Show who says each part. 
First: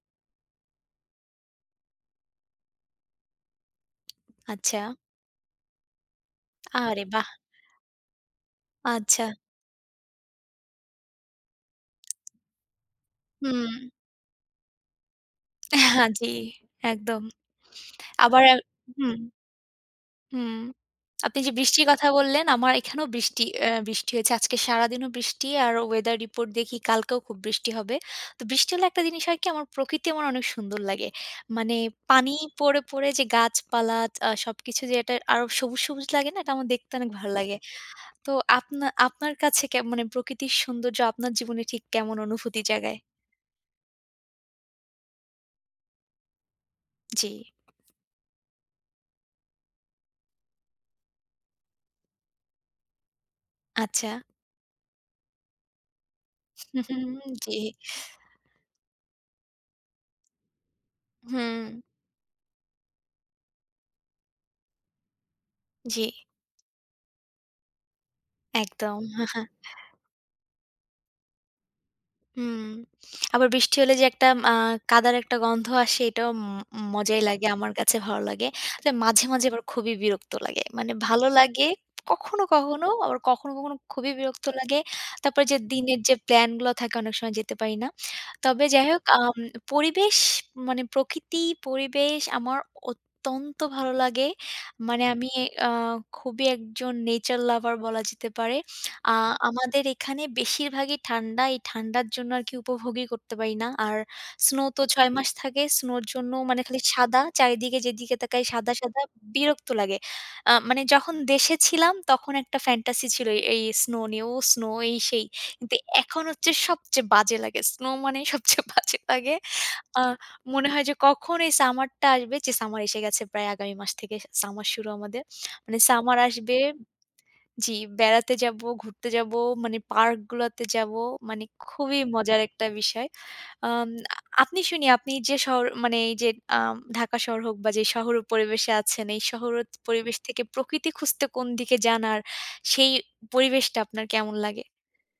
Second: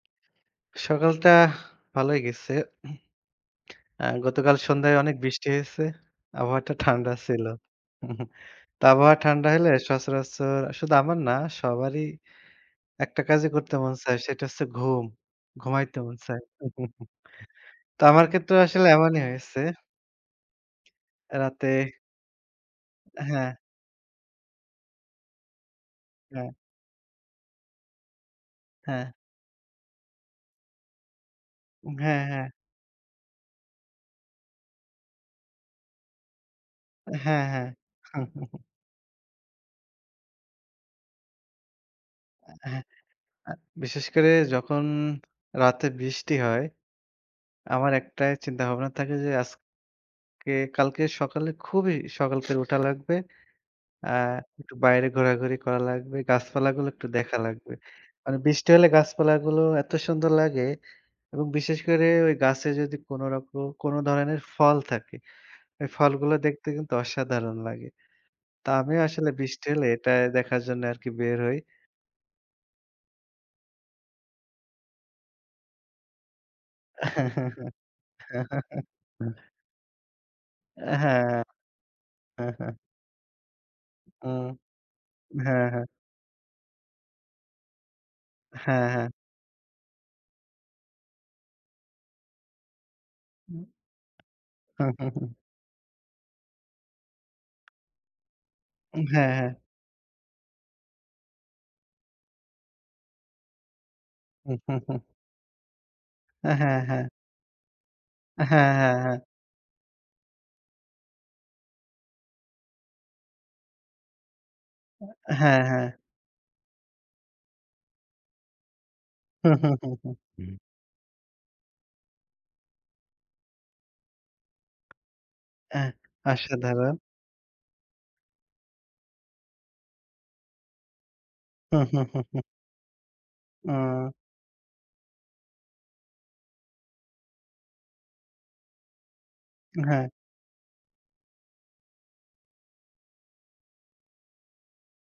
Speaker 1: সকালটা ভালোই গেছে আ গতকাল
Speaker 2: আচ্ছা।
Speaker 1: সন্ধ্যায় অনেক বৃষ্টি হয়েছে। আবহাওয়াটা
Speaker 2: আরে
Speaker 1: ঠান্ডা
Speaker 2: বাহ!
Speaker 1: ছিল। তো আবহাওয়া
Speaker 2: আচ্ছা।
Speaker 1: ঠান্ডা হইলে সচরাচর শুধু আমার না, সবারই একটা কাজই করতে
Speaker 2: হুম।
Speaker 1: মন চায়, সেটা হচ্ছে ঘুম।
Speaker 2: অ্যা
Speaker 1: ঘুমাইতে
Speaker 2: হ্যাঁ
Speaker 1: মন
Speaker 2: জি,
Speaker 1: চায়।
Speaker 2: একদম।
Speaker 1: তো আমার
Speaker 2: আবার
Speaker 1: ক্ষেত্রেও
Speaker 2: এর
Speaker 1: আসলে
Speaker 2: হুম।
Speaker 1: এমনই হয়েছে।
Speaker 2: হুম। আপনি যে বৃষ্টির
Speaker 1: রাতে
Speaker 2: কথা বললেন, আমার এখানেও
Speaker 1: অ্যা
Speaker 2: বৃষ্টি
Speaker 1: হ্যাঁ।
Speaker 2: অ্যা বৃষ্টি হয়েছে। আজকে সারাদিনও বৃষ্টি আর weather report
Speaker 1: হ্যাঁ।
Speaker 2: দেখি কালকেও খুব বৃষ্টি হবে। তো বৃষ্টি হলে একটা
Speaker 1: হ্যাঁ।
Speaker 2: জিনিস হয় কী, আমার প্রকৃতি আমার অনেক সুন্দর লাগে। মানে
Speaker 1: হ্যাঁ,
Speaker 2: পানি
Speaker 1: হ্যাঁ।
Speaker 2: পড়ে, পড়ে, যে গাছপালা আ সবকিছু যে এটা আরও সবুজ, সবুজ লাগে না? এটা আমার দেখতে অনেক ভালো
Speaker 1: হ্যাঁ,
Speaker 2: লাগে।
Speaker 1: হ্যাঁ।
Speaker 2: তো আপনা আপনার কাছে কে মানে প্রকৃতির সৌন্দর্য আপনার জীবনে ঠিক কেমন
Speaker 1: অ্যা
Speaker 2: অনুভূতি
Speaker 1: হ্যাঁ।
Speaker 2: জাগায়?
Speaker 1: অ্যা বিশেষ করে যখন রাতে বৃষ্টি হয়,
Speaker 2: জি।
Speaker 1: আমার একটাই চিন্তাভাবনা থাকে যে, আজকে কালকে সকালে খুবই সকাল থেকে উঠা লাগবে। অ্যা
Speaker 2: আচ্ছা।
Speaker 1: একটু বাইরে ঘোরাঘুরি করা লাগবে। গাছপালাগুলো একটু দেখা
Speaker 2: জি।
Speaker 1: লাগবে। মানে বৃষ্টি হলে গাছপালাগুলো এত সুন্দর লাগে এবং বিশেষ
Speaker 2: হুম।
Speaker 1: করে ওই গাছে যদি কোনো রকম কোনো ধরনের ফল থাকে, ওই
Speaker 2: জি।
Speaker 1: ফলগুলো দেখতে কিন্তু অসাধারণ লাগে। তা
Speaker 2: একদম।
Speaker 1: আমিও আসলে বৃষ্টি হলে এটা দেখার জন্যে আরকি বের হই।
Speaker 2: হুম। আবার বৃষ্টি হলে যে একটা আ কাঁদার একটা গন্ধ আসে, এটাও ম মজাই লাগে। আমার কাছে ভালো লাগে। তবে মাঝে, মাঝে, আবার খুবই বিরক্ত লাগে। মানে
Speaker 1: অ্যা
Speaker 2: ভালো
Speaker 1: হ্যাঁ।
Speaker 2: লাগে কখনো,
Speaker 1: হ্যাঁ, হ্যাঁ।
Speaker 2: কখনো। আবার কখনো, কখনো খুবই
Speaker 1: উম
Speaker 2: বিরক্ত লাগে। তারপরে যে
Speaker 1: হ্যাঁ, হ্যাঁ।
Speaker 2: দিনের যে প্ল্যানগুলা থাকে, অনেক সময় যেতে পারি না। তবে যাই
Speaker 1: হ্যাঁ,
Speaker 2: হোক,
Speaker 1: হ্যাঁ।
Speaker 2: আম পরিবেশ মানে প্রকৃতি, পরিবেশ আমার
Speaker 1: উ
Speaker 2: অত্যন্ত ভালো লাগে। মানে আমি আ খুবই একজন nature lover বলা যেতে পারে।
Speaker 1: উম
Speaker 2: আ
Speaker 1: হ্যাঁ, হ্যাঁ।
Speaker 2: আমাদের এখানে বেশিরভাগই ঠান্ডা। এই ঠান্ডার জন্য আরকি উপভোগই করতে পারি না। আর snow তো ৬ মাস থাকে। snow-র জন্য
Speaker 1: অ্যা
Speaker 2: মানে
Speaker 1: হ্যাঁ,
Speaker 2: খালি
Speaker 1: হ্যাঁ।
Speaker 2: সাদা। চারিদিকে যেদিকে
Speaker 1: অ্যা
Speaker 2: তাকাই,
Speaker 1: হ্যাঁ,
Speaker 2: সাদা,
Speaker 1: হ্যাঁ,
Speaker 2: সাদা,
Speaker 1: হ্যাঁ।
Speaker 2: বিরক্ত লাগে। আ মানে যখন দেশে ছিলাম, তখন একটা fantasy ছিল এই, এই snow নিয়েও। snow এই সেই।
Speaker 1: আ হ্যাঁ,
Speaker 2: কিন্তু
Speaker 1: হ্যাঁ।
Speaker 2: এখন হচ্ছে সবচেয়ে বাজে লাগে। snow মানেই সবচেয়ে বাজে লাগে আ মনে হয় যে কখন এই summer-টা আসবে। যে summer এসে গেছে প্রায় আগামী মাস থেকে summer শুরু আমাদের। মানে
Speaker 1: অ্যা
Speaker 2: summer আসবে
Speaker 1: অসাধারণ।
Speaker 2: জি, বেড়াতে যাব, ঘুরতে যাব, মানে পার্কগুলাতে যাব। মানে খুবই মজার একটা বিষয়। আম
Speaker 1: ও!
Speaker 2: আপনি শুনি আপনি যে শহর, মানে এই যে আম ঢাকা শহর হোক বা যে শহর হোক পরিবেশে আছেন, এই শহর ওত
Speaker 1: উ হ্যাঁ।
Speaker 2: পরিবেশ থেকে প্রকৃতি খুঁজতে কোন দিকে যান আর সেই পরিবেশটা আপনার কেমন লাগে?